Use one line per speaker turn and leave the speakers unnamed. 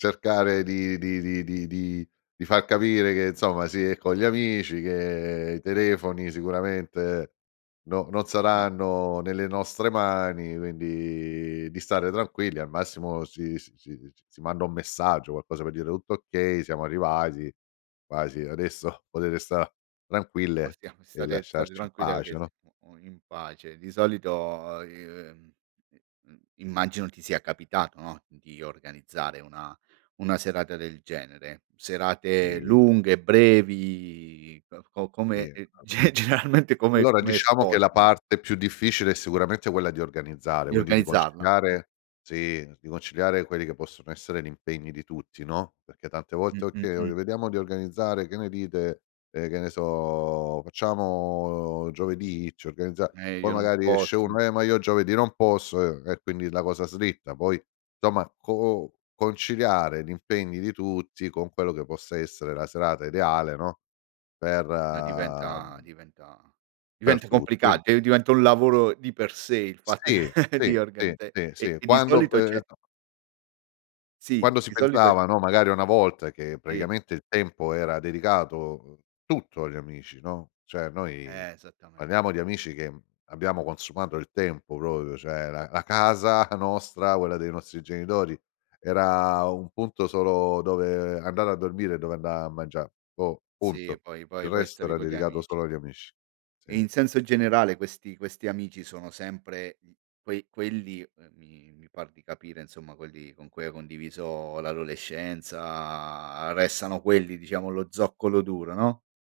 Cercare di di di di di fa capire che insomma si è con gli amici, che i telefoni sicuramente no non
Ma
saranno nelle nostre mani, quindi di stare tranquilli. Al massimo si si si manda un messaggio, qualcosa per dire: "Tutto okay, siamo arrivati. Quasi adesso potete sta tranquille
Possiamo
e
stare state
lasciarci in
tranquilli,
pace,
perché si
no?"
o o in pace. Di solito, i ehm, i mhmm, immagino ti sia capitato, no, di organizzare una una serata del genere. Serate
I
lunghe, brevi, uhm, o
Tì
come e
a
ge generalmente come
Allora
come
diciamo che la
sfociano?
parte più difficile è sicuramente quella di organizzare,
Di
quindi di
organizzarla? Mh.
conciliare sì, di conciliare quelli che possono essere l'impegni di tutti, no, perché tante
Mh,
volte:
mh,
"Okay, ehm,
mh.
vediamo di organizzare, che ne dite?" Ehm, che ne so, "Facciamo giovedì? Ci organizza"
Eh,
poi
io non
magari esce
posso e
uno: "Eh, ma io giovedì non posso." Ehm, e quindi la cosa slitta. Poi somma co o conciliare gli impegni di tutti con quello che possa essere la serata ideale, no, per,
No diventa
uhm
diventa
per
diventa
tu
complica
quin
d diventa un lavoro di per sé il fatto
Sì, ti,
di
ti,
organizzare
ti sì,
e
uhm,
e di
quando
solito c'è
questo
Sì,
Quando si
di solito e
pensava, no, magari una volta, che
Sì.
praticamente il tempo era dedicato tutto agli amici, no, cioè noi
Esattamen
parliamo di amici che, mhmm, abbiamo consumato il tempo proprio. Cioè la la casa nostra, quella dei nostri genitori, era un punto solo dove andare a dormire e dove andà a mangià. Boh,
Sì
punto.
poi poi
Il
poi
resto
stavi
era
con gli
dedicato
amici.
solo agli amici.
E
Sì.
in senso generale questi questi amici sono sempre, mhmm, quei quelli, ehm, mi mi par di capire insomma, quelli con cui hai condiviso l'adolescenza. Restano quelli diciamo lo zoccolo duro, no?